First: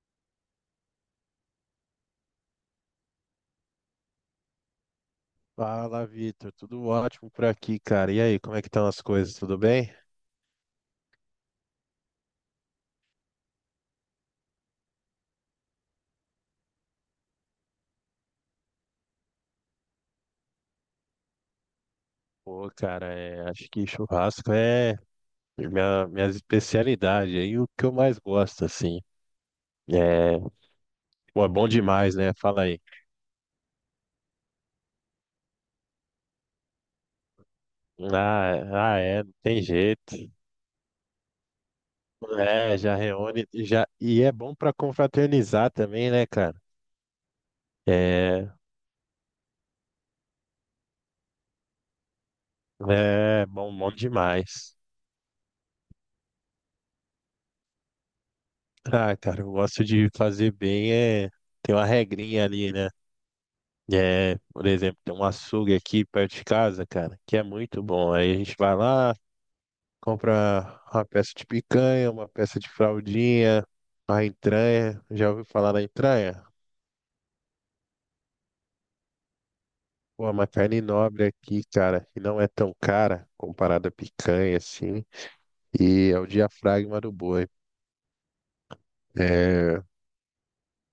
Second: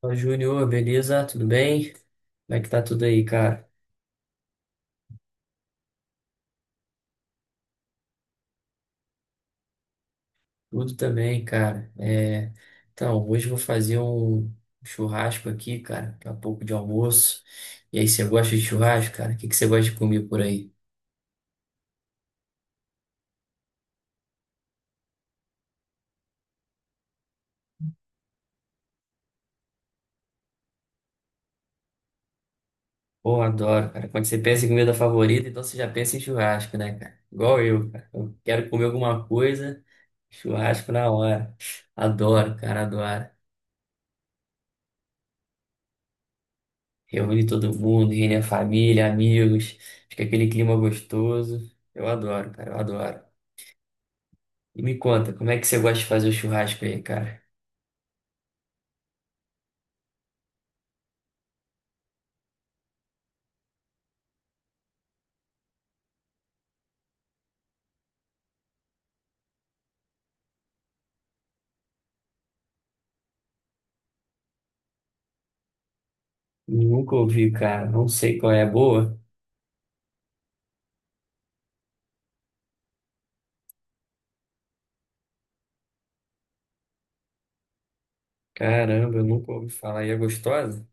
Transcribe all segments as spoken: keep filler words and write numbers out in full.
Fala, Júnior, beleza? Tudo bem? Como é que tá tudo aí, cara? Fala, Vitor. Tudo ótimo por aqui, cara. E aí, como é que estão as coisas? Tudo bem? Tudo também, cara. É, Então, hoje eu vou fazer um churrasco aqui, cara, daqui a pouco de almoço. E aí, você gosta de churrasco, cara? O que que você gosta de comer por aí? Pô, cara, é, acho que churrasco é minha, minha especialidade aí, o que eu mais gosto, assim. É, pô, é bom demais, né? Fala aí. Pô, adoro, cara. Quando você pensa em comida favorita, então você já pensa em churrasco, né, cara? Igual eu, cara. Eu Ah, quero comer ah, é, alguma não tem coisa, jeito. churrasco na hora. Adoro, É, cara, já adoro. reúne, já, e é bom pra confraternizar também, né, cara? Reúne todo mundo, reúne a É, família, amigos, fica aquele clima gostoso. Eu adoro, cara, eu adoro. é bom, bom demais. E me conta, como é que você gosta de fazer o churrasco aí, cara? Ah, cara, eu gosto de fazer bem, é, tem uma regrinha ali, né? É, por exemplo, tem um açougue aqui perto de casa, cara, que é muito bom. Aí a gente vai lá, compra uma peça de picanha, uma peça de fraldinha, a entranha. Já ouviu falar da entranha? Nunca ouvi, cara, não sei qual é a boa. Pô, é uma carne nobre aqui, cara, que não é tão cara comparada à picanha, assim. E é o diafragma do boi. Caramba, eu nunca ouvi É, falar. E é gostosa?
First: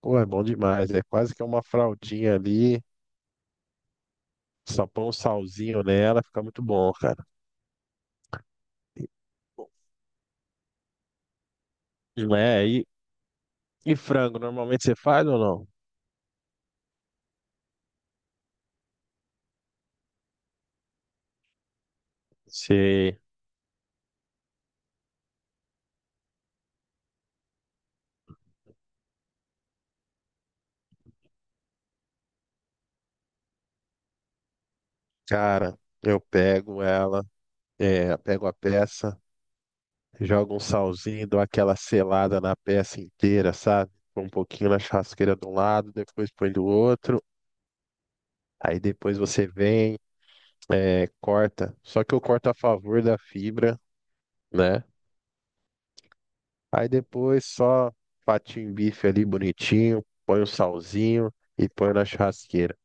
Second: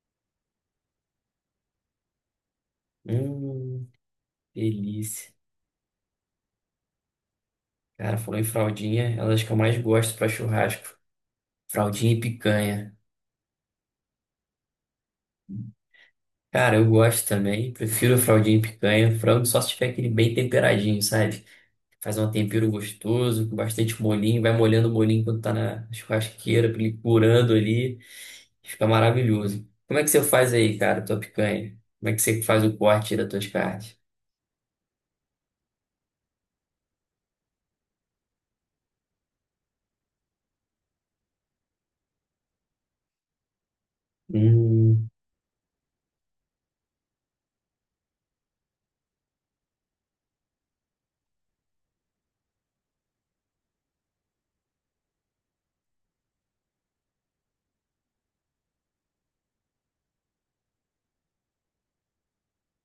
pô, é bom demais. É quase que uma fraldinha ali, Hum, só põe um delícia. salzinho nela, fica muito bom, cara. Cara, falou em fraldinha, é uma das que eu mais gosto pra churrasco. Fraldinha e E, não é? E, picanha. e frango, normalmente você faz ou não? Cara, eu gosto também, prefiro fraldinha e picanha, frango só se tiver aquele bem temperadinho, sabe? Faz um tempero Se, gostoso, com bastante molinho, vai molhando o molinho quando tá na churrasqueira, pra ele curando ali, fica maravilhoso. Como é que você faz aí, cara, tua picanha? Como é que você faz o corte das tuas carnes? cara, eu pego ela, é, pego a peça, jogo um salzinho, dou aquela selada na peça inteira, sabe? Põe um pouquinho na Hum, churrasqueira de um lado, depois põe do outro. Aí depois você vem, é, corta. Só que eu corto a favor da fibra, né? Aí depois só fatinho bife ali bonitinho, põe o salzinho e põe na churrasqueira.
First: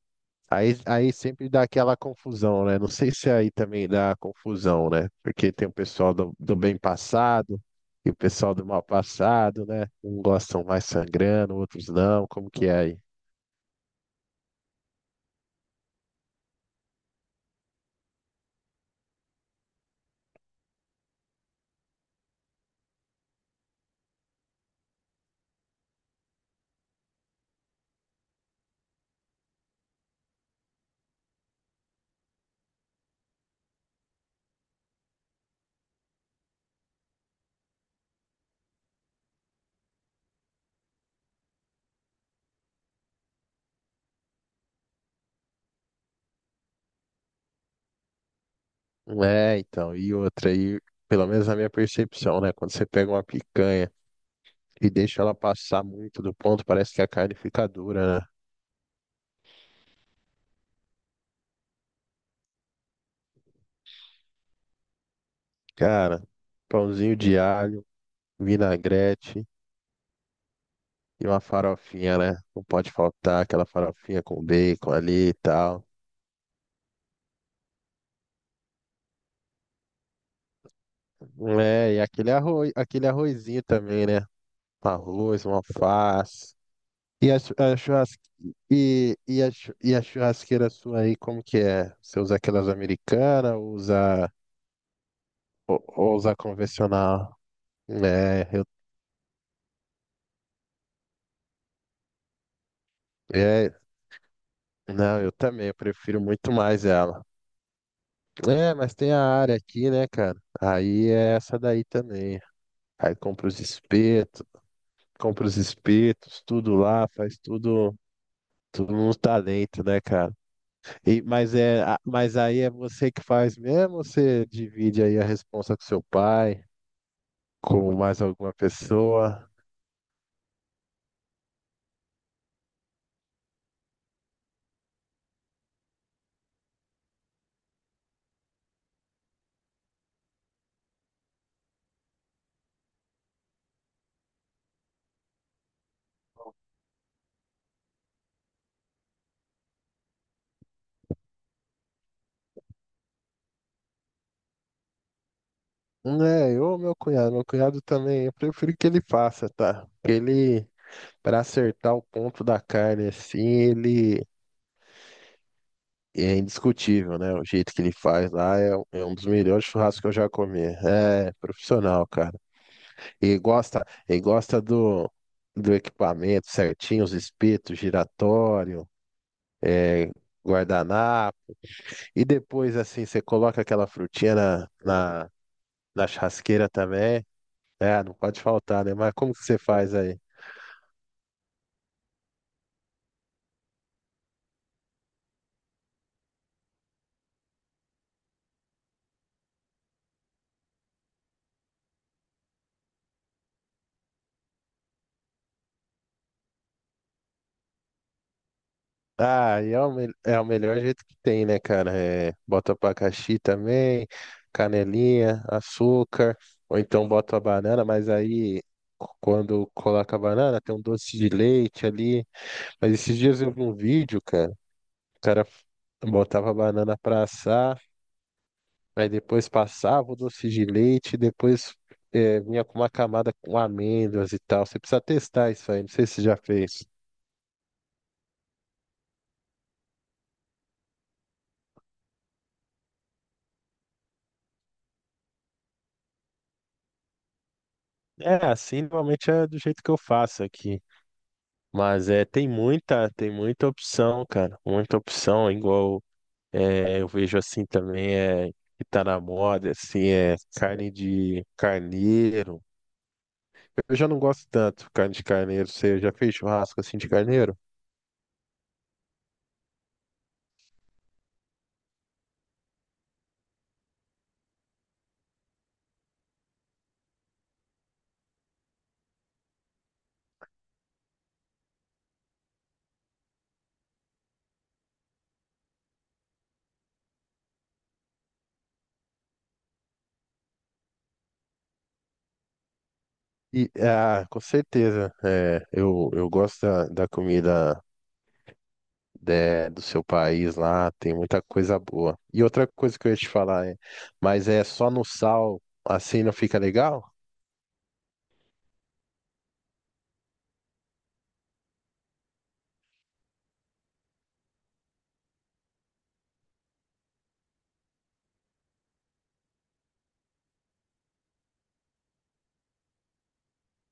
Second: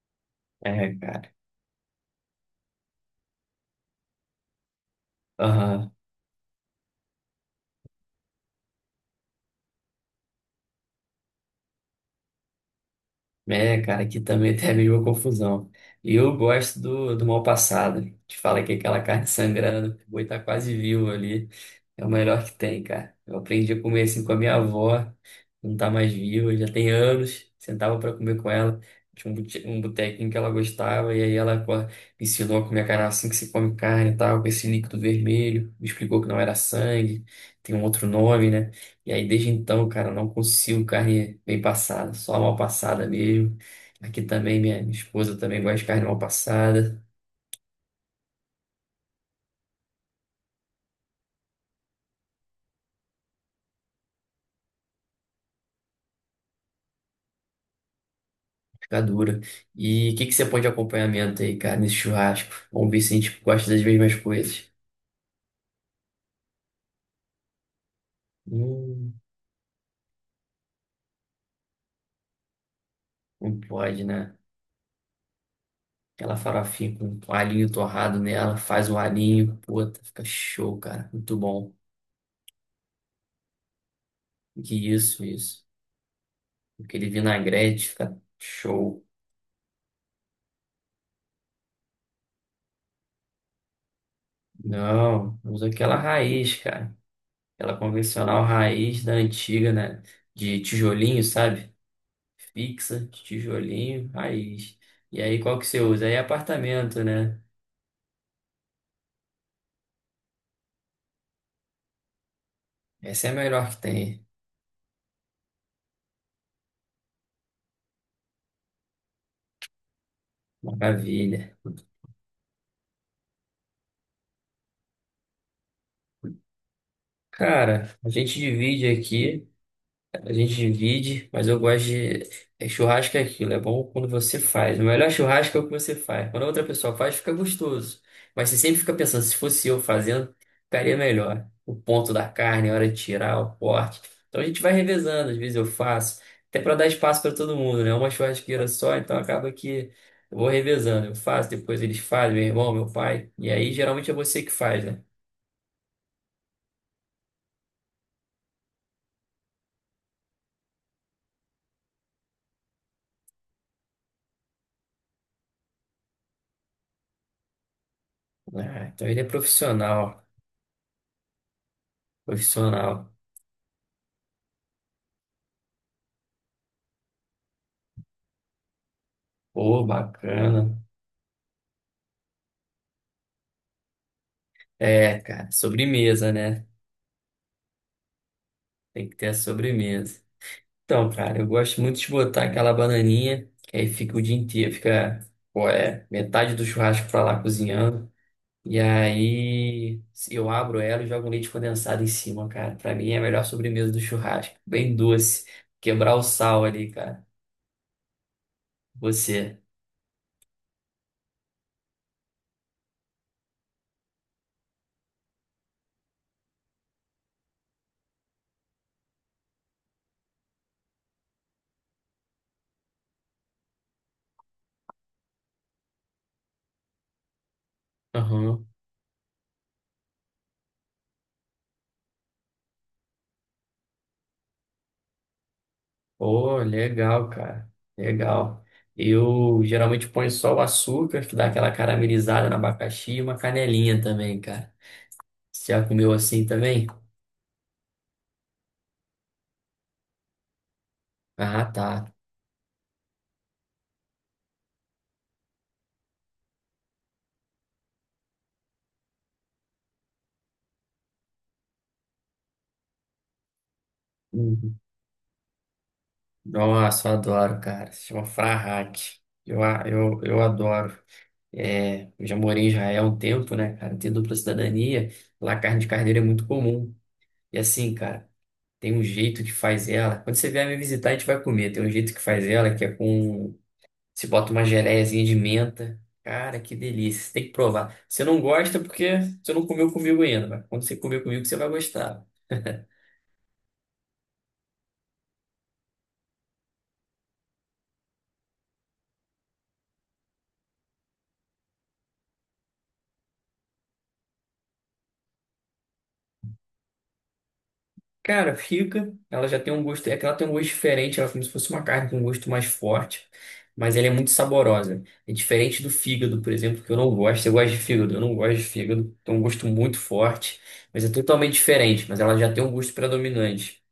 Aí, é, aí cara. sempre dá aquela confusão, né? Não sei se aí também dá confusão, né? Porque tem o Aham. pessoal do, do bem passado e o pessoal do mal passado, né? Um gostam mais sangrando, outros não. Como que é aí? É, cara, aqui também tem a mesma confusão. E eu gosto do, do mal passado. Te fala que aquela carne sangrando, o boi tá quase vivo ali. É o melhor que tem, cara. Eu aprendi a comer assim com a minha avó, não tá mais viva, já tem anos. Sentava pra comer com ela. Tinha um bute- um botequinho que ela gostava, e aí ela co- me ensinou a comer a carne assim que se come carne e tal, com esse líquido vermelho. Me explicou que não era sangue, tem um outro nome, né? E aí, desde então, cara, não consigo carne bem passada, só mal passada mesmo. Aqui também, minha minha esposa também gosta de carne mal passada, É, então, e outra aí, pelo menos na minha percepção, né? Quando você pega uma picanha e deixa ela passar muito do ponto, parece que a carne fica dura, né? fica dura. E o que que você põe de acompanhamento aí, cara, nesse churrasco? Vamos ver se a gente gosta das mesmas coisas. Cara, pãozinho de alho, Hum, vinagrete e uma farofinha, né? Não pode faltar não aquela pode, farofinha né? com bacon ali e tal. Aquela farofinha com um alhinho torrado nela, faz o alhinho, puta, fica show, cara, muito bom. É, e aquele arroz, aquele arrozinho também, né? Que Um isso, arroz, uma isso. alface. Aquele E a, chu- a vinagrete, churrasque... fica show. e, e, a, chu- E a churrasqueira sua aí, como que é? Você usa aquelas americanas, ou usa Não, usa ou, aquela ou usa raiz, cara. convencional? Aquela convencional É, eu raiz da antiga, né? De tijolinho, sabe? Fixa, de é, tijolinho, raiz. E não, eu aí, qual que também, eu você usa? Aí, prefiro muito mais apartamento, ela. né? É, mas tem a área aqui, né, cara? Aí é essa daí também. Aí Essa é a compra os melhor que tem. espetos, compra os espetos, tudo lá, faz tudo, tudo no talento, né, cara? E- Maravilha. Mas, é, a- mas aí é você que faz mesmo ou você divide aí a responsa com seu pai, com Cara, a mais gente alguma divide aqui. pessoa? A gente divide, mas eu gosto de. é, Churrasco é aquilo, é bom quando você faz. O melhor churrasco é o que você faz. Quando a outra pessoa faz, fica gostoso. Mas você sempre fica pensando, se fosse eu fazendo, ficaria melhor. O ponto da carne, a hora de tirar, o corte. Então a gente vai revezando, às vezes eu faço, até para dar espaço para todo mundo, né? Uma churrasqueira só, então acaba que eu vou revezando. Eu faço, depois eles fazem, meu irmão, meu pai. E aí geralmente é você que faz, né? É, eu ou meu cunhado. Meu cunhado também, eu prefiro que ele faça, tá? Porque ele, para acertar o ponto da carne assim, ele é indiscutível, né? O jeito que ele faz lá é, um- Ah, é então um ele é dos melhores churrascos que eu profissional, já comi. É profissional, cara. profissional. E gosta, e gosta do, do equipamento certinho, os espetos, giratório. Pô, é, bacana. Guardanapo. E depois, assim, você coloca aquela frutinha na, É, na, cara, na sobremesa, né? churrasqueira também. É, não pode faltar, né? Tem Mas que ter a como que você faz aí? sobremesa. Então, cara, eu gosto muito de botar aquela bananinha, que aí fica o dia inteiro, fica, pô, é, metade do churrasco pra lá cozinhando. E aí eu abro ela e jogo um leite condensado em cima, cara. Pra mim é a melhor sobremesa do churrasco. Bem doce. Quebrar o sal ali, cara. Você. Ah, e é o, me- é o melhor jeito que tem, né, cara? É, bota abacaxi também, canelinha, açúcar, ou então bota a banana, mas aí c- quando coloca a banana tem um doce de leite ali. Mas esses dias eu vi um vídeo, cara, o cara f- botava a banana pra assar. Aham. Aí depois passava o doce de leite, depois eh, vinha com uma camada com amêndoas e tal. Você precisa testar isso aí, não sei se você já Pô, fez. legal, cara. Legal. Eu geralmente ponho só o açúcar, que dá aquela caramelizada no abacaxi e uma canelinha também, cara. Você já comeu assim também? É, assim normalmente é do jeito que eu faço aqui. Ah, tá. Mas é, tem muita, tem muita opção, cara. Muita opção, igual eh, eu vejo assim também, é, que tá na moda, assim, é carne de carneiro. Eu já não gosto Uhum. tanto carne de carneiro. Você já fez churrasco assim Nossa, de eu carneiro? adoro, cara. Se chama Frahak. Eu, a- eu, eu adoro. É, eu já morei em Israel há um tempo, né, cara? Tenho dupla cidadania. Lá a carne de carneiro é muito comum. E assim, cara, tem um jeito que faz ela. Quando você vier me visitar, a gente vai comer. Tem um jeito que faz ela que é com. Se bota uma geleiazinha de menta. Cara, que delícia. Você tem que provar. Você não gosta porque você não comeu comigo ainda, mas quando você comer comigo, você vai gostar. E, ah, com certeza. É, eu, eu gosto da, da comida de- do seu país lá, tem muita coisa boa. E outra coisa que eu ia te falar é, mas é só no sal, assim não fica legal? Cara, fica. Ela já tem um gosto. É que ela tem um gosto diferente. Ela é como se fosse uma carne com um gosto mais forte. Mas ela é muito saborosa. É diferente do fígado, por exemplo, que eu não gosto. Você gosta de fígado? Eu não gosto de fígado. Tem um gosto muito forte. Mas é totalmente diferente. Mas ela já tem um gosto predominante.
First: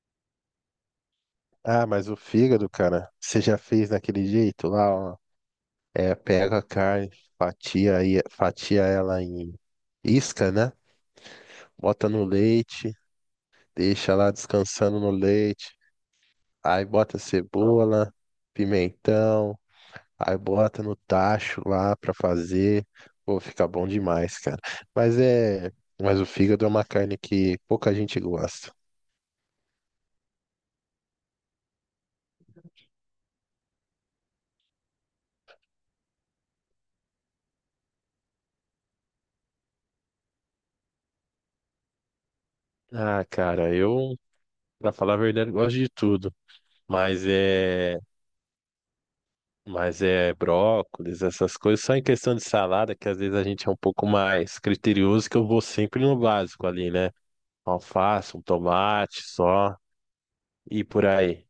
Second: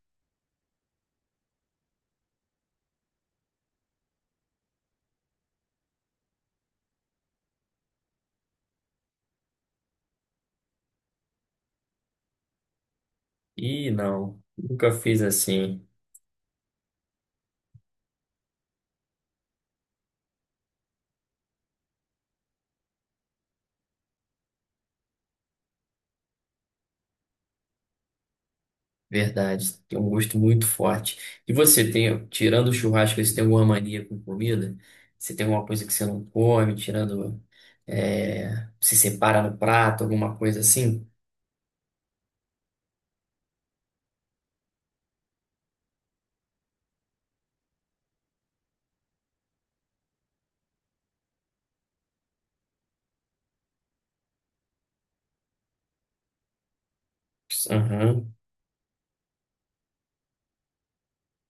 Ah, mas o fígado, cara, você já fez daquele jeito lá, ó. É, pega a carne, fatia, aí, fatia ela em isca, né? Bota no leite, Ih, deixa lá não. Nunca descansando no fiz leite, assim. aí bota cebola, pimentão. Aí bota no tacho lá pra fazer. Pô, fica bom demais, cara. Mas é. Mas o fígado é uma carne que pouca gente gosta. Verdade. Tem um gosto muito forte. E você tem, tirando o churrasco, você tem alguma mania com comida? Você tem alguma coisa que você não come, tirando. É, se separa no prato, alguma coisa assim. Ah, cara, eu, pra falar a verdade, gosto de tudo. Mas é. Mas é brócolis, essas coisas. Só em questão de salada, que às vezes a gente é um pouco mais criterioso, que eu vou sempre no básico ali, né? Aham, Alface, um tomate só. E por aí.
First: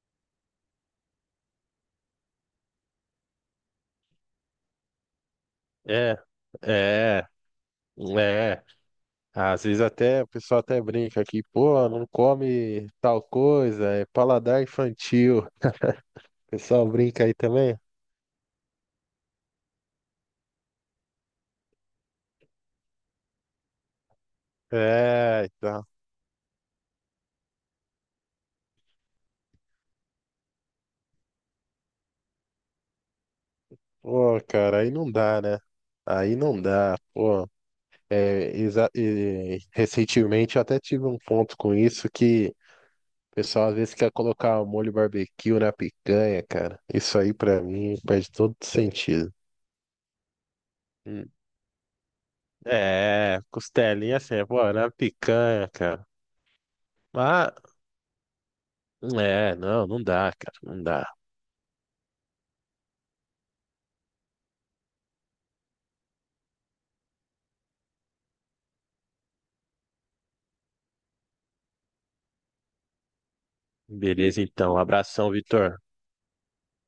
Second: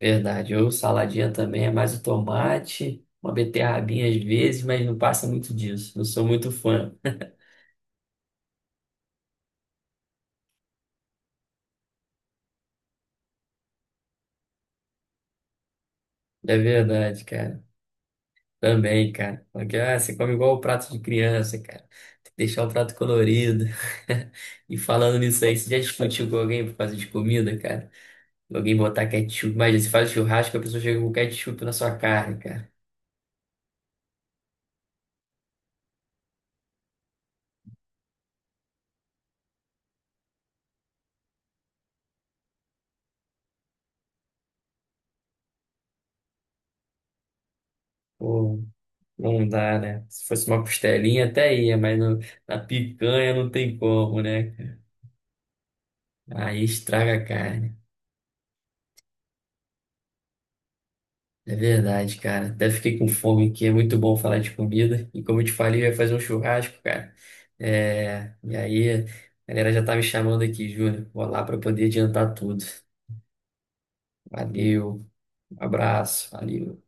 verdade. Ou saladinha também é mais o tomate, uma beterrabinha às vezes, mas não passa muito disso. Não É, sou muito fã. é, é. Ah, às vezes até o pessoal até brinca aqui, pô, não come tal coisa, é paladar infantil. O É pessoal verdade, brinca aí cara. também? Também, cara. Porque, ah, você come igual o prato de criança, cara. Tem que deixar o prato colorido. E falando nisso É, aí, você já tá. discutiu com alguém por causa de comida, cara? Alguém botar ketchup. Imagina, você faz churrasco, a pessoa chega com ketchup na sua carne, cara. Pô, cara, aí não dá, né? Aí não dá, pô. É, exa- e- recentemente eu até tive um ponto com isso que o pessoal às vezes quer colocar molho barbecue na picanha, cara. Isso aí pra mim perde todo Pô, sentido. não dá, né? Se fosse uma costelinha Hum. até ia, mas no- na picanha É, não tem costelinha como, assim, pô, né? na picanha, cara. Aí estraga a mas carne. É, não, não dá, cara, não dá. É verdade, cara. Até fiquei com fome aqui. É muito bom falar de comida. E como eu te falei, eu ia fazer um churrasco, cara. É... E aí, a galera já tá me chamando aqui, Júnior. Vou lá pra poder adiantar tudo. Beleza, então. Valeu, Abração, um Vitor. abraço, valeu.